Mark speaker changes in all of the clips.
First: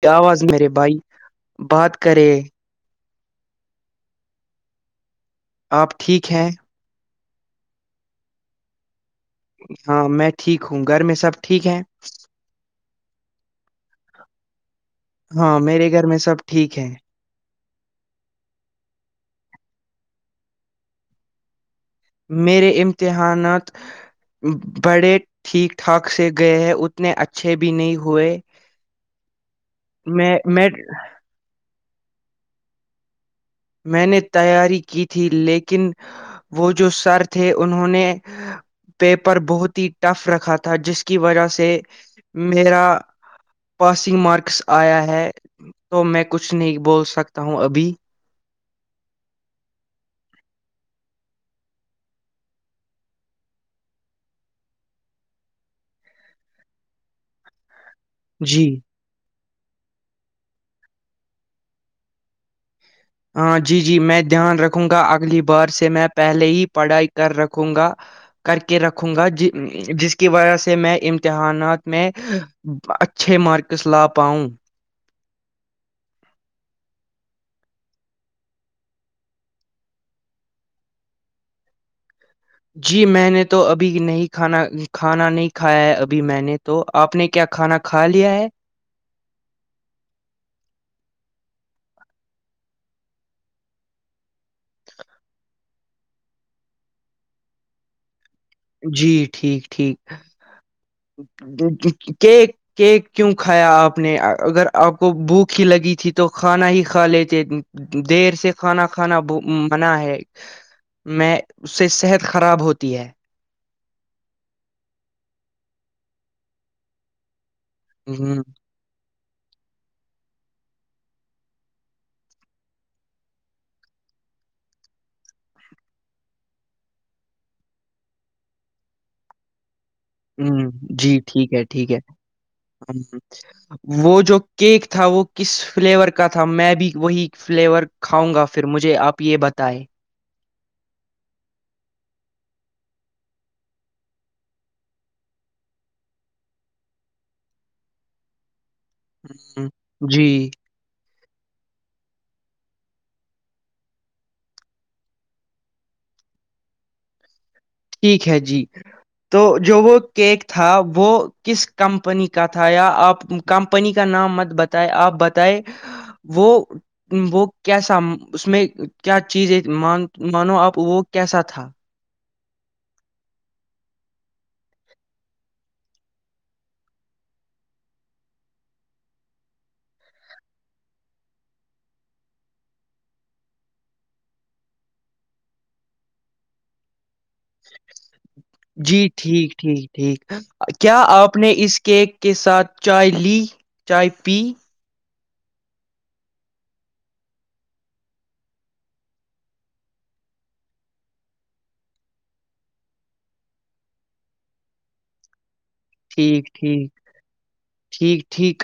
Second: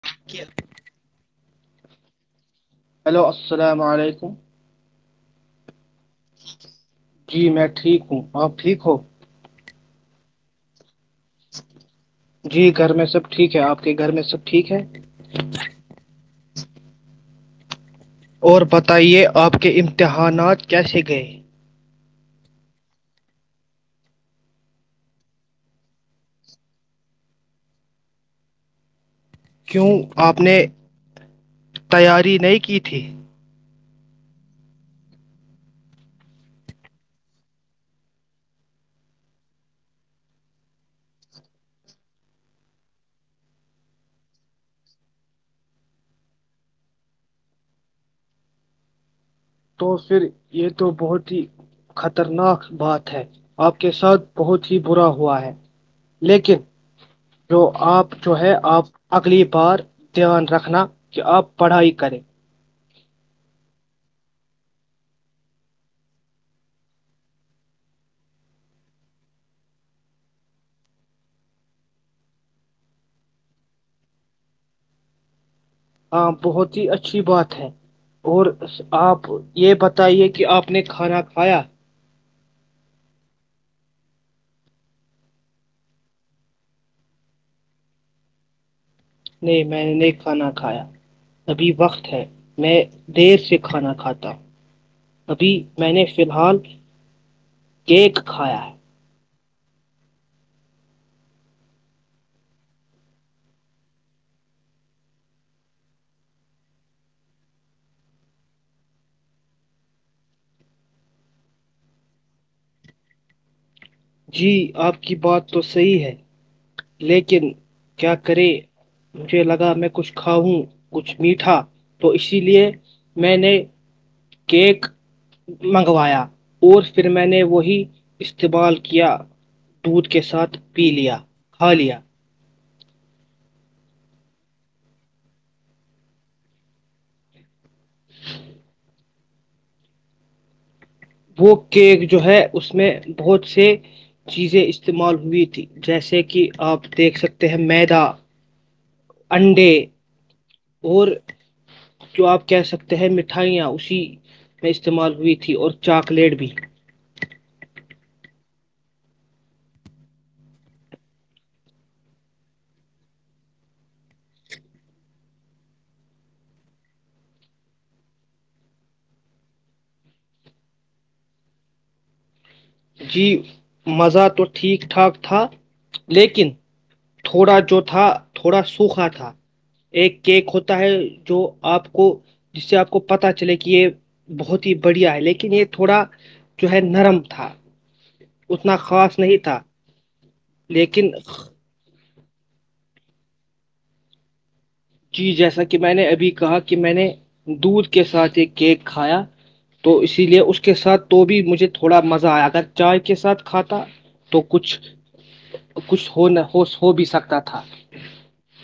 Speaker 1: کیا آواز میرے بھائی بات کرے
Speaker 2: ہیلو السلام علیکم
Speaker 1: آپ ٹھیک ہیں
Speaker 2: جی میں ٹھیک ہوں آپ ٹھیک ہو
Speaker 1: ہاں میں ٹھیک ہوں گھر میں سب ٹھیک ہے
Speaker 2: جی گھر میں سب ٹھیک ہے آپ کے گھر میں سب ٹھیک ہے
Speaker 1: ہاں میرے گھر میں سب ٹھیک ہے
Speaker 2: اور بتائیے آپ کے امتحانات کیسے گئے؟
Speaker 1: میرے امتحانات بڑے ٹھیک ٹھاک سے گئے ہے اتنے اچھے بھی نہیں ہوئے
Speaker 2: کیوں
Speaker 1: میں
Speaker 2: آپ نے
Speaker 1: میں
Speaker 2: تیاری نہیں کی تھی
Speaker 1: میں نے تیاری کی تھی لیکن وہ جو سر تھے انہوں نے پیپر بہت ہی ٹف رکھا تھا جس کی وجہ سے میرا پاسنگ مارکس آیا ہے تو میں کچھ نہیں بول سکتا ہوں ابھی
Speaker 2: تو پھر یہ تو بہت ہی خطرناک بات ہے آپ کے ساتھ بہت ہی برا ہوا ہے لیکن جو آپ جو ہے
Speaker 1: جی
Speaker 2: آپ اگلی بار دھیان رکھنا کہ آپ پڑھائی کریں
Speaker 1: ہاں جی جی میں دھیان رکھوں گا اگلی بار سے میں پہلے ہی پڑھائی کر رکھوں گا کر کے رکھوں گا ج جس کی وجہ سے میں امتحانات میں اچھے مارکس لا پاؤں
Speaker 2: ہاں بہت ہی اچھی بات ہے اور آپ یہ بتائیے کہ آپ نے کھانا کھایا
Speaker 1: جی میں نے تو ابھی نہیں کھانا کھانا نہیں کھایا ہے ابھی میں نے تو آپ نے کیا کھانا کھا لیا ہے
Speaker 2: نہیں میں نے نہیں کھانا کھایا ابھی وقت ہے میں دیر سے کھانا کھاتا ہ ابی میں نے فی الحال کیک کھایا ہے
Speaker 1: جی ٹھیک ٹھیک کیک کیک کیوں کھایا آپ نے اگر آپ کو بھوک ہی لگی تھی تو کھانا ہی کھا لیتے دیر سے کھانا کھانا منع ہے میں اس سے صحت خراب ہوتی ہے
Speaker 2: جی آپ کی بات تو صحیح ہے لیکن کیا
Speaker 1: ہوں
Speaker 2: کریں مجھے لگا میں کچھ کھاؤں کچھ میٹھا تو اسی لیے میں نے کیک منگوایا اور پھر میں نے وہی استعمال کیا دودھ کے ساتھ
Speaker 1: ہوں
Speaker 2: پی لیا
Speaker 1: جی ٹھیک ہے ٹھیک ہے
Speaker 2: لیا
Speaker 1: ہ وہ جو کیک تھا وہ کس فلیور کا تھا میں بھی وہی فلیور کاؤں گا پھر مجھے آپ یہ بتائے
Speaker 2: وہ کیک جو ہے اس میں بہت سے چیزیں استعمال ہوئی تھی جیسے کہ آپ دیکھ سکتے ہیں میدا انڈے
Speaker 1: جی
Speaker 2: اور جو آپ کہہ سکتے ہیں مٹھائیاں اسی میں استعمال ہوئی تھی اور چاکلیٹ بھی
Speaker 1: ٹھیک ہے جی تو جو وہ کیک تھا وہ کس کمپنی کا تھا یا آپ کمپنی کا نام مت بتائے آپ بتائے وہ وہ کیسا اس میں کیا چیز ہے مانو آپ وہ کیسا تھا
Speaker 2: جی مزہ تو ٹھیک ٹھاک تھا لیکن تھوڑا جو تھا تھوڑا سوکھا تھا ایک کیک ہوتا ہے جو آپ کو جس سے آپ کو پتا چلے کہ یہ بہت ہی بڑھیا ہے لیکن یہ تھوڑا جو ہے نرم تھا اتنا
Speaker 1: جی
Speaker 2: خاص نہیں
Speaker 1: ٹھیک
Speaker 2: تھا
Speaker 1: ٹھیک ٹھیک کیا
Speaker 2: لیکن
Speaker 1: آپ نے اس کے کے ساتھ چائے لی چائے پی
Speaker 2: چیز جیسا کہ میں نے ابھی کہا کہ میں نے دودھ کے ساتھ ایک کیک کھایا تو اسی لیے اس کے ساتھ تو بھی مجھے تھوڑا مزہ آیا اگر چائے کے ساتھ کھاتا تو کچھ کچھ ہو نہ
Speaker 1: ٹھیک
Speaker 2: ہو
Speaker 1: ٹھیک
Speaker 2: ہو بھی سکتا تھا
Speaker 1: ٹھیک ٹھیک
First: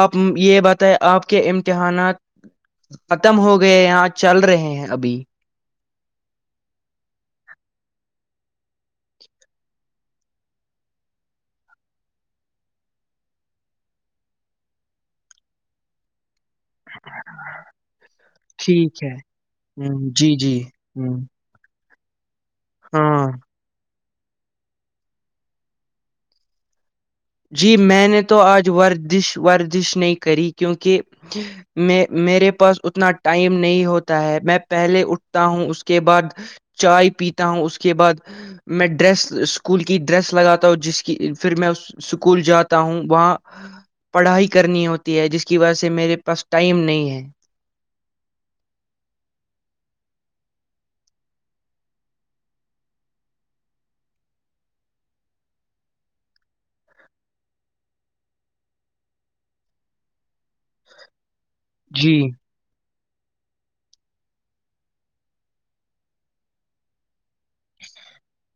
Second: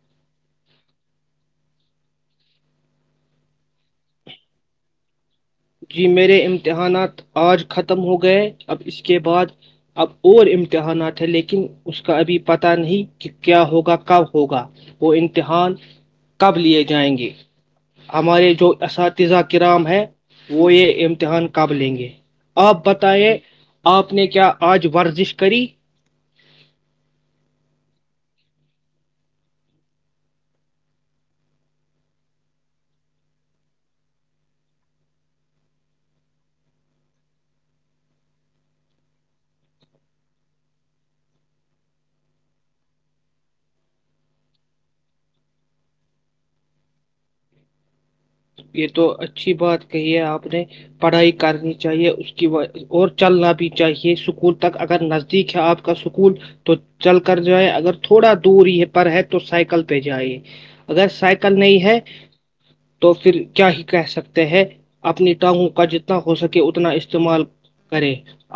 Speaker 1: آپ یہ بات آپ کے امتحانات ختم ہو گئے یہاں چل رہے ہیں ابھی
Speaker 2: جی میرے امتحانات آج ختم ہو گئے اب اس کے بعد اب اور امتحانات ہیں لیکن اس کا ابھی پتہ نہیں کہ کیا ہوگا کب ہوگا وہ امتحان کب لیے جائیں گے ہمارے جو
Speaker 1: ٹھیک ہے
Speaker 2: اساتذہ کرام
Speaker 1: ہ
Speaker 2: ہے
Speaker 1: جی جی
Speaker 2: وہ یہ
Speaker 1: ہ
Speaker 2: امتحان قاب لیں گے آپ
Speaker 1: ہاں
Speaker 2: بتیں آپ نے کیا آج ورزش کری
Speaker 1: جی میں نے تو آج ورزش ورزش نہیں کری کیونکہ میں میرے پاس اتنا ٹائم نہیں ہوتا ہے میں پہلے اٹھتا ہوں اس کے بعد چائے پیتا ہوں اس کے بعد میں ڈریس اسکول کی ڈریس لگاتا ہوں جس کی پھر میں اسکول جاتا ہوں وہاں پڑھائی کرنی ہوتی ہے جس کی وجہ سے میرے پاس ٹائم نہیں ہے
Speaker 2: یہ تو اچھی بات کہی ہے آپ نے پڑھائی کرنی چاہیے اس کی اور چلنا بھی چاہیے اسکول تک اگر نزدیک ہے آپ کا سکول تو چل کر جائے اگر تھوڑا دور یہ پر ہے تو سائیکل پہ جائے اگر سائیکل کل نہیں ہے
Speaker 1: جی
Speaker 2: تو پھر کیا ہی کہہ سکتے ہیں اپنی ٹانگوں کا جتنا ہو سکے اتنا استعمال کرے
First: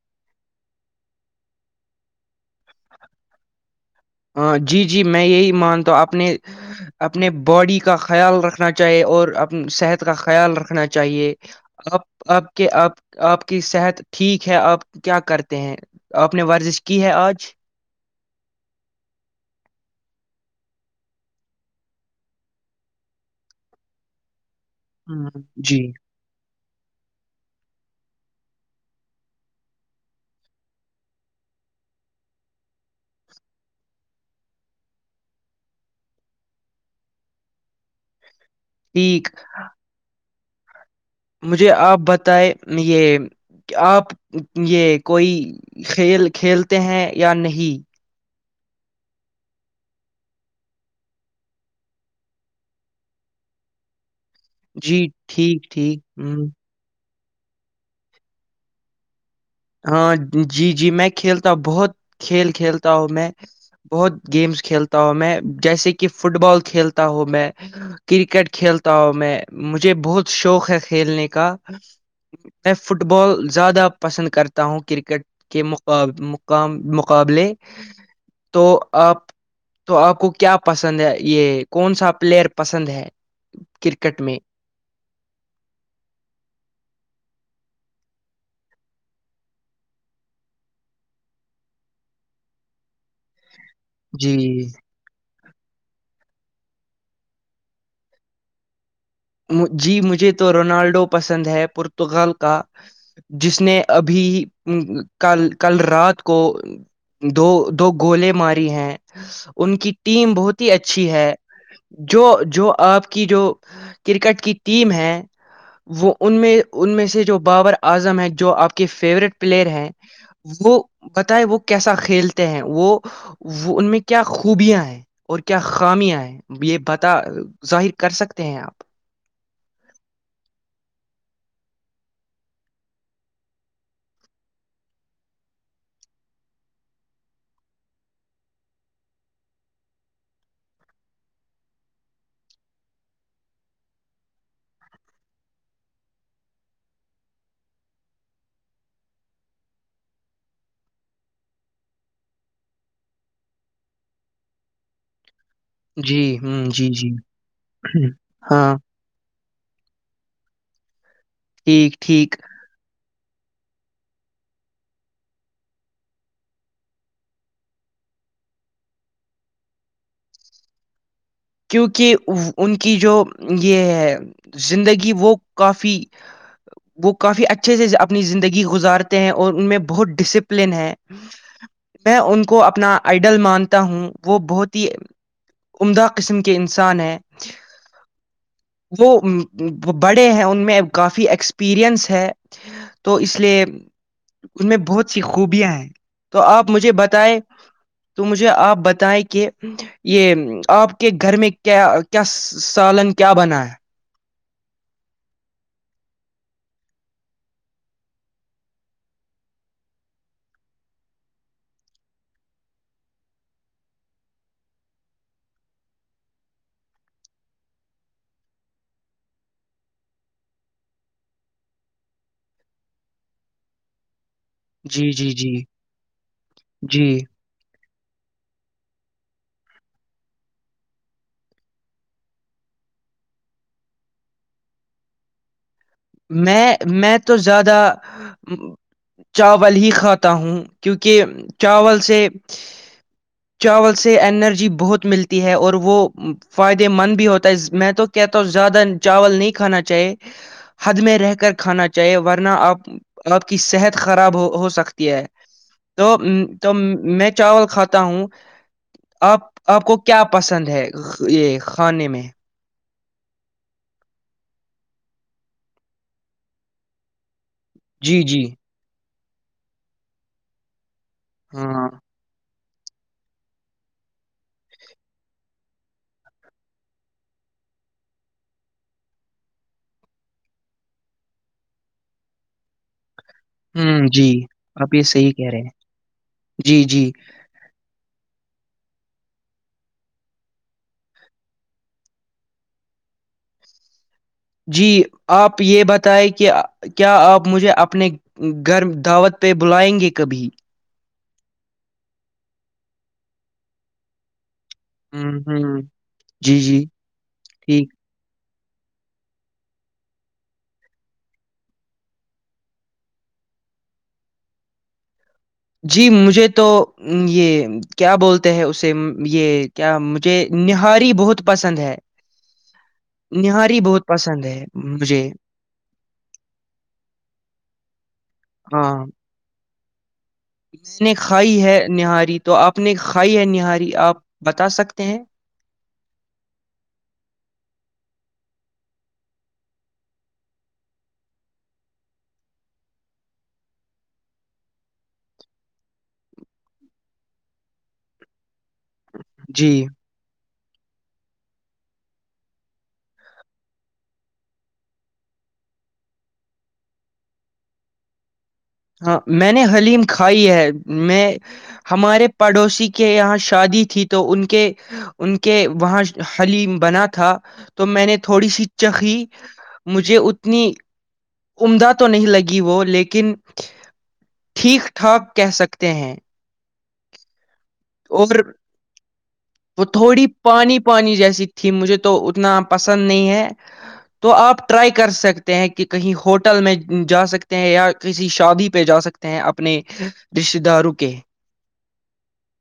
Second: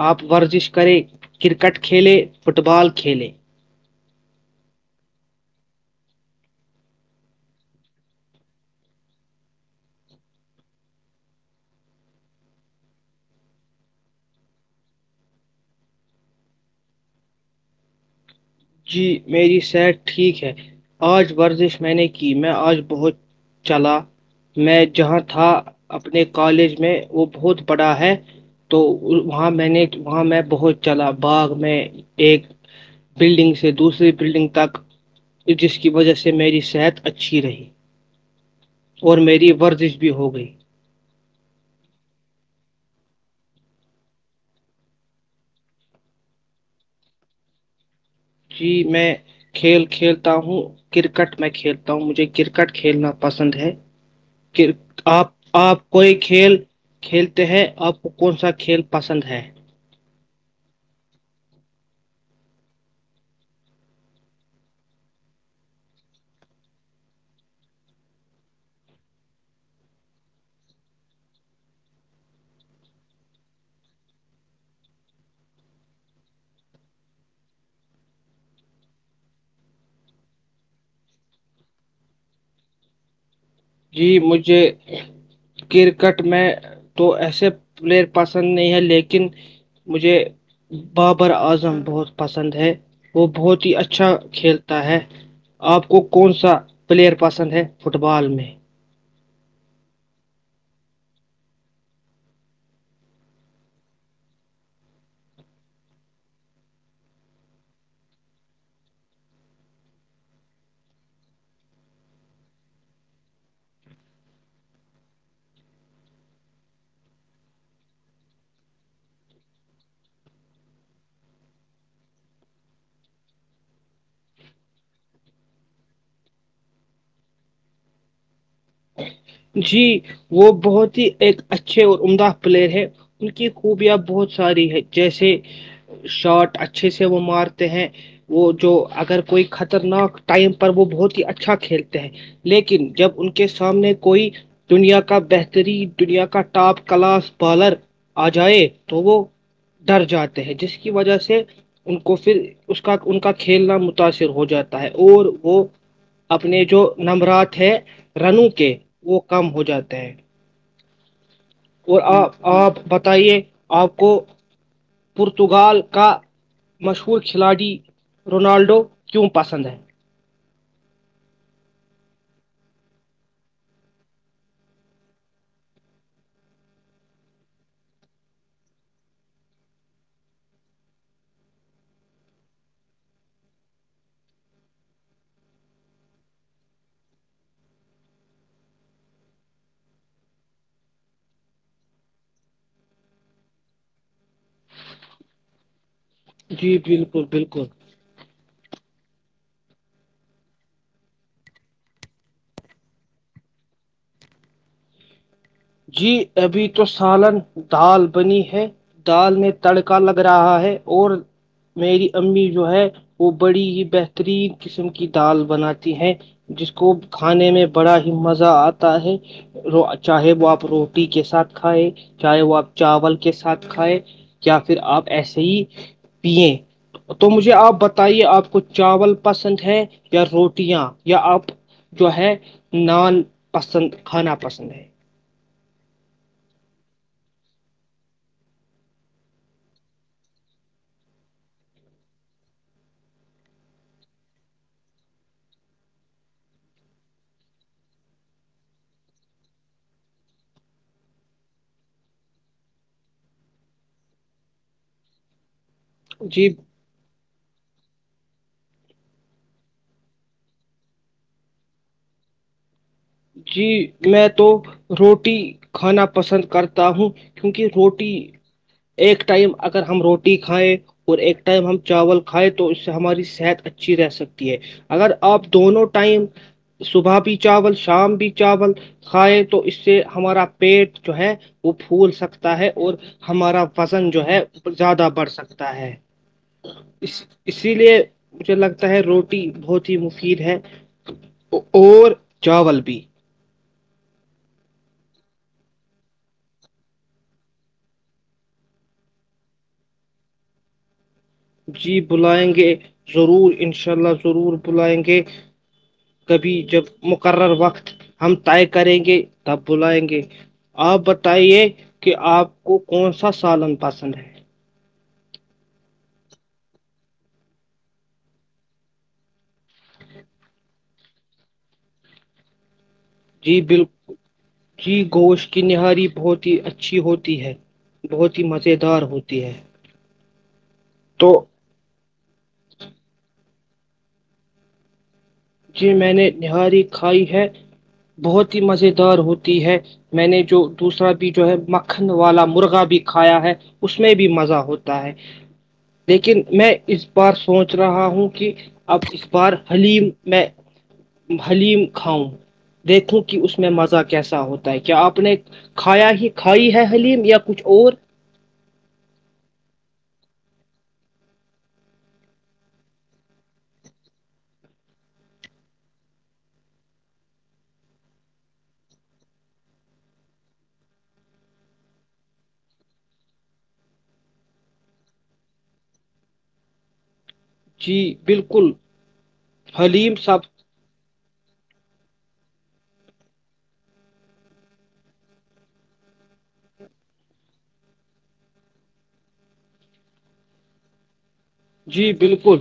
Speaker 2: آپ ورزش کریں کرکٹ کھیلے فٹ بال کھیلے
Speaker 1: ہاں جی جی میں یہی مانتا ہوں اپنے اپنے باڈی کا خیال رکھنا چاہیے اور اپنی صحت کا خیال رکھنا چاہیے آپ آپ کے آپ کی صحت ٹھیک ہے آپ کیا کرتے ہیں آپ نے ورزش کی ہے آج
Speaker 2: جی میری صحت ٹھیک ہے آج ورزش میں نے کی میں آج بہت چلا میں جہاں
Speaker 1: ہوں
Speaker 2: تھا
Speaker 1: جی
Speaker 2: اپنے کالج میں وہ بہت بڑا ہے تو وہاں میں نے وہاں میں بہت چلا باغ میں ایک بلڈنگ سے دوسری بلڈنگ تک جس کی وجہ سے میری صحت اچھی رہی اور
Speaker 1: ٹھیک
Speaker 2: میری ورزش بھی ہو گئی
Speaker 1: مجھے آپ بتائیں یہ آپ یہ کوئی کھیل کھیلتے ہیں یا نہیں
Speaker 2: جی میں کھیل کھیلتا ہوں کرکٹ میں کھیلتا ہوں مجھے کرکٹ کھیلنا پسند ہے کہ
Speaker 1: جی
Speaker 2: آپ
Speaker 1: ٹھیک
Speaker 2: آپ
Speaker 1: ٹھیک
Speaker 2: کوئی
Speaker 1: ہ
Speaker 2: کھیل کھیلتے ہیں آپ کو کون سا کھیل پسند ہے
Speaker 1: ہاں جی جی میں کھیلتا ہوں بہت کھیل کھیلتا ہوں میں بہت گیمس کھیلتا ہوں میں جیسے کہ فٹ بال کھیلتا ہوں میں کرکٹ کھیلتا ہوں میں مجھے بہت شوق ہے کھیلنے کا میں فٹ بال زیادہ پسند کرتا ہوں کرکٹ کے مقاب مقابلے تو آپ تو آپ کو کیا پسند ہے یہ کون سا پلیئر پسند ہے
Speaker 2: جی
Speaker 1: کرکٹ میں
Speaker 2: مجھے کرکٹ میں تو ایسے پلیئر پسند نہیں ہے لیکن مجھے بابر اعظم بہت پسند ہے وہ بہت ہی اچھا
Speaker 1: جی
Speaker 2: کھیلتا ہے آپ کو کون سا پلیئر پسند ہے فٹ بال میں
Speaker 1: جی مجھے تو رونالڈو پسند ہے پورتگال کا جس نے ابھی کل کل رات کو دو دو گولے ماری ہیں ان کی ٹیم بہت ہی اچھی ہے جو جو آپ کی جو کرکٹ کی ٹیم ہے وہ ان میں ان میں سے جو بابر اعظم ہے جو آپ کے فیورٹ پلیئر ہیں وہ بتائے وہ کیسا کھیلتے ہیں وہ ان میں کیا خوبیاں ہیں اور کیا خامیاں ہیں یہ بتا ظاہر کر سکتے ہیں آپ
Speaker 2: جی وہ بہت ہی ایک اچھے اور عمدہ پلیئر ہے ان کی خوبیاں بہت ساری ہے جیسے شاٹ اچھے سے وہ مارتے ہیں وہ جو اگر کوئی خطرناک ٹائم پر وہ بہت ہی اچھا کھیلتے ہیں لیکن جب ان کے سامنے کوئی دنیا کا بہترین دنیا کا ٹاپ کلاس بالر آ جائے تو وہ ڈر جاتے ہیں جس کی وجہ سے ان کو پھر اس کا ان کا کھیلنا متاثر ہو جاتا ہے اور وہ
Speaker 1: جی
Speaker 2: اپنے
Speaker 1: ہوں
Speaker 2: جو
Speaker 1: جی جی
Speaker 2: نبرات ہے ہو
Speaker 1: ہاں
Speaker 2: کے وہ کم ہو جاتا ہے
Speaker 1: ٹھیک
Speaker 2: اور آپ
Speaker 1: ٹھیک
Speaker 2: آپ آپ کو پورتگال کا مشہور کھلاڑی رونالڈو کیوں پسند ہے
Speaker 1: کیونکہ ان کی جو یہ ہے زندگی وہ کافی وہ کافی اچھے سے اپنی زندگی گزارتے ہیں اور ان میں بہت ڈسپلن ہے میں ان کو اپنا آئیڈل مانتا ہوں وہ بہت ہی عمدہ قسم کے انسان ہیں وہ بڑے ہیں ان میں کافی ایکسپیرئنس ہے تو اس لیے ان میں بہت سی خوبیاں ہیں تو آپ
Speaker 2: جی
Speaker 1: مجھے
Speaker 2: بالکل
Speaker 1: بتائے
Speaker 2: بالکل
Speaker 1: تو مجھے آپ بت اے کہ یہ آپ کے گھر میں کیا کیا سالن کیا بنا ہے
Speaker 2: جی ابھی تو سالن دال بنی ہے دال میں تڑکا لگ رہا ہے اور میری امی جو ہے وہ بڑی ہی بہترین قسم کی دال بناتی ہے جس کو کھانے میں بڑا ہی مزہ آتا ہے وہ چاہے وہ آپ روٹی کے ساتھ کھائے چاہے وہ آپ چاول کے ساتھ کھائے کیا پھر آپ
Speaker 1: جی جی
Speaker 2: ایسے
Speaker 1: جی
Speaker 2: ہی پیے
Speaker 1: جی
Speaker 2: تو مجھے آپ بتائے آپ کو چاول پسند ہے یا روٹیاں یا آپ جو ہے نان پسند کھانا پسند ہے
Speaker 1: میں میں تو زیادہ چاول ہی کھاتا ہوں کیونکہ چاول سے چاول سے انرجی بہت ملتی ہے اور وہ فائدے مند بھی ہوتا ہے میں تو کہتا ہوں زیادہ چاول نہیں کھانا چاہیے حد میں رہ کر کھانا چاہیے ورنہ آپ آپ کی صحت خراب ہو ہو سکتی ہے تو
Speaker 2: جی
Speaker 1: تو میں چاول کھاتا ہوں آپ آپ کو کیا پسند ہے یہ کھانے میں
Speaker 2: جی میں تو روٹی کھانا پسند کرتا ہوں کیونکہ روٹی
Speaker 1: جی جی
Speaker 2: ایک ٹائم اگر ہم روٹی کھائیں اور ایک ٹائم ہم
Speaker 1: ہاں
Speaker 2: چاول کھائے اس سے ہماری صحت اچھی رہ سکتی ہے اگر آپ دونوں ٹائم صبح بھیی چاول س شام بھی چاول کھائے تو اس سے ہمارا پیٹ جو ہے وہ پھول سکتا ہے اور ہمارا
Speaker 1: ہ
Speaker 2: فضن جو
Speaker 1: جی
Speaker 2: ہے
Speaker 1: آپ یہ
Speaker 2: زیادہ بڑھ
Speaker 1: صحیح کہہ رہے
Speaker 2: سکتا
Speaker 1: ہیں
Speaker 2: ہے
Speaker 1: جی جی
Speaker 2: اس اسی لیے مجھے لگتا ہے روٹی بہت ہی مفید ہے اور چاول پی
Speaker 1: جی آپ یہ بتائیں کہ کیا آپ مجھے اپنے گھر دعوت پہ بلائیں گے کبھی
Speaker 2: جی بلائیں گے ضرور ان شاء اللہ ضرور بلائیں گے
Speaker 1: ہوں ہوں
Speaker 2: کبھی
Speaker 1: جی
Speaker 2: جب
Speaker 1: جی
Speaker 2: مقرر وقت
Speaker 1: ٹھیک
Speaker 2: ہم تو طے کریں گے تب بلائیں گے آپ بتائیے کہ آپ کو کون سا سالن پسند ہے
Speaker 1: جی مجھے تو یہ کیا بولتے ہیں اسے یہ کیا مجھے نہاری بہت پسند ہے
Speaker 2: جی
Speaker 1: نہاری بہت
Speaker 2: بالکل
Speaker 1: پسند ہے
Speaker 2: جی
Speaker 1: مجھے
Speaker 2: گوشت کی نہاری بہت ہی اچھی ہوتی ہے بہت ہی مز
Speaker 1: ہاں
Speaker 2: دار ہوتی ہے
Speaker 1: میں نے
Speaker 2: تو
Speaker 1: کھائی ہے نہاری تو آپ نے کھائی ہے نہاری آپ بتا سکتے ہیں
Speaker 2: جی میں نے نہاری کھائی ہے بہت ہی مز دار ہوتی ہے میں نے جو دوسرا بھی جو ہے مکھن والا مرغا بھی کھایا ہے اس میں بھی مزہ ہوتا ہے لیکن میں اس بار سوچ رہا ہوں کہ اب اخبار
Speaker 1: جی
Speaker 2: حلیم حلیم کھاؤں دیکھوں کہ اس میں مزہ کیسا ہوتا ہے کیا آپ نے کھایا ہی کھائی ہے حلیم یا کچھ اور
Speaker 1: ہاں میں نے حلیم کھائی ہے میں ہمارے پڑوسی کے یہاں شادی تھی تو ان کے ان کے وہاں حلیم بنا تھا تو میں نے تھوڑی سی چخی مجھے اتنی عمدہ تو نہیں لگی وہ لیکن ٹھیک ٹھاک کہہ سکتے ہیں
Speaker 2: جی
Speaker 1: اور
Speaker 2: بالکل
Speaker 1: وہ
Speaker 2: حلیم
Speaker 1: تھوڑی
Speaker 2: سب
Speaker 1: پانی پانی جیسی تھی ت مجھے تو اتنا پسند نہیں ہے تو آپ ٹرائی کر سکتے ہیں کہ کہیں ہوٹل میں جا سکتے ہیں یا کسی شادی پہ جا سکتے ہیں اپنے رشتے داروں کے
Speaker 2: جی بالکل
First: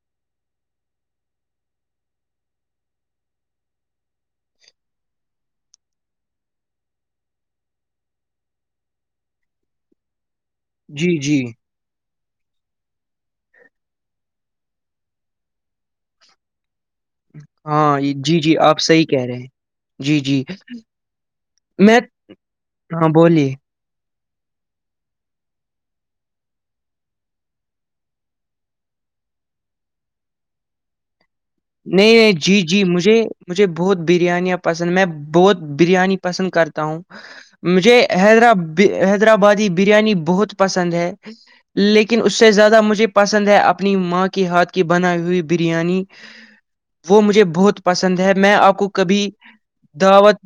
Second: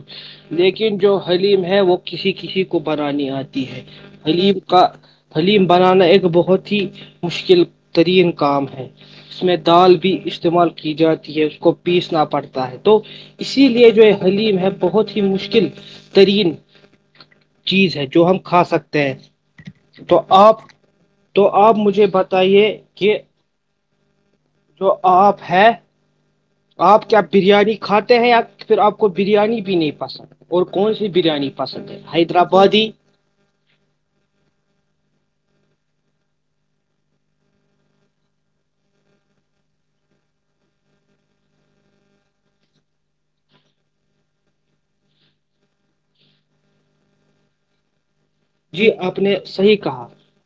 Speaker 2: لیکن جو حلیم ہے وہ کسی کسی کو بنانی آتی ہے حلیم کا حلیم بنانا ایک بہت ہی مشکل ترین کام ہے اس میں دال بھی استعمال کی
Speaker 1: جی
Speaker 2: جاتی ہے
Speaker 1: جی
Speaker 2: اس کو پیس نہ پڑتا ہے تو اس اسی لیے جو حلیم ہے بہت ہی مشکل ترین چیز
Speaker 1: ہاں
Speaker 2: ہے
Speaker 1: یہ-
Speaker 2: جو
Speaker 1: جی
Speaker 2: ہم
Speaker 1: جی
Speaker 2: کھا
Speaker 1: آپ صحیح
Speaker 2: سکتے
Speaker 1: کہہ رہے
Speaker 2: ہیں
Speaker 1: جی
Speaker 2: تو
Speaker 1: جی
Speaker 2: آپ تو آپ
Speaker 1: میں
Speaker 2: مجھے بتائیے
Speaker 1: ہاں
Speaker 2: کہ
Speaker 1: بولیے
Speaker 2: جو آپ ہے آپ کیا بریانی کھاتے ہیں یا پھر آپ کو بریانی بھی نہیں پسند اور کون سی بریانی پسند ہے
Speaker 1: نہیں نہیں جی جی
Speaker 2: حیدرآبادی
Speaker 1: مجھے مجھے بہت بریانیاں پسند میں بہت بریانی پسند کرتا ہوں مجھے حیدر حیدرآبادی بریانی بہت پسند ہے لیکن اس سے زیادہ مجھے پسند ہے اپنی ماں کے ہاتھ کی بنائی ہوئی بریانی وہ مجھے بہت پسند ند ہے میں آپ کو
Speaker 2: جی
Speaker 1: کبھی
Speaker 2: نے صحیح کہا
Speaker 1: دعوت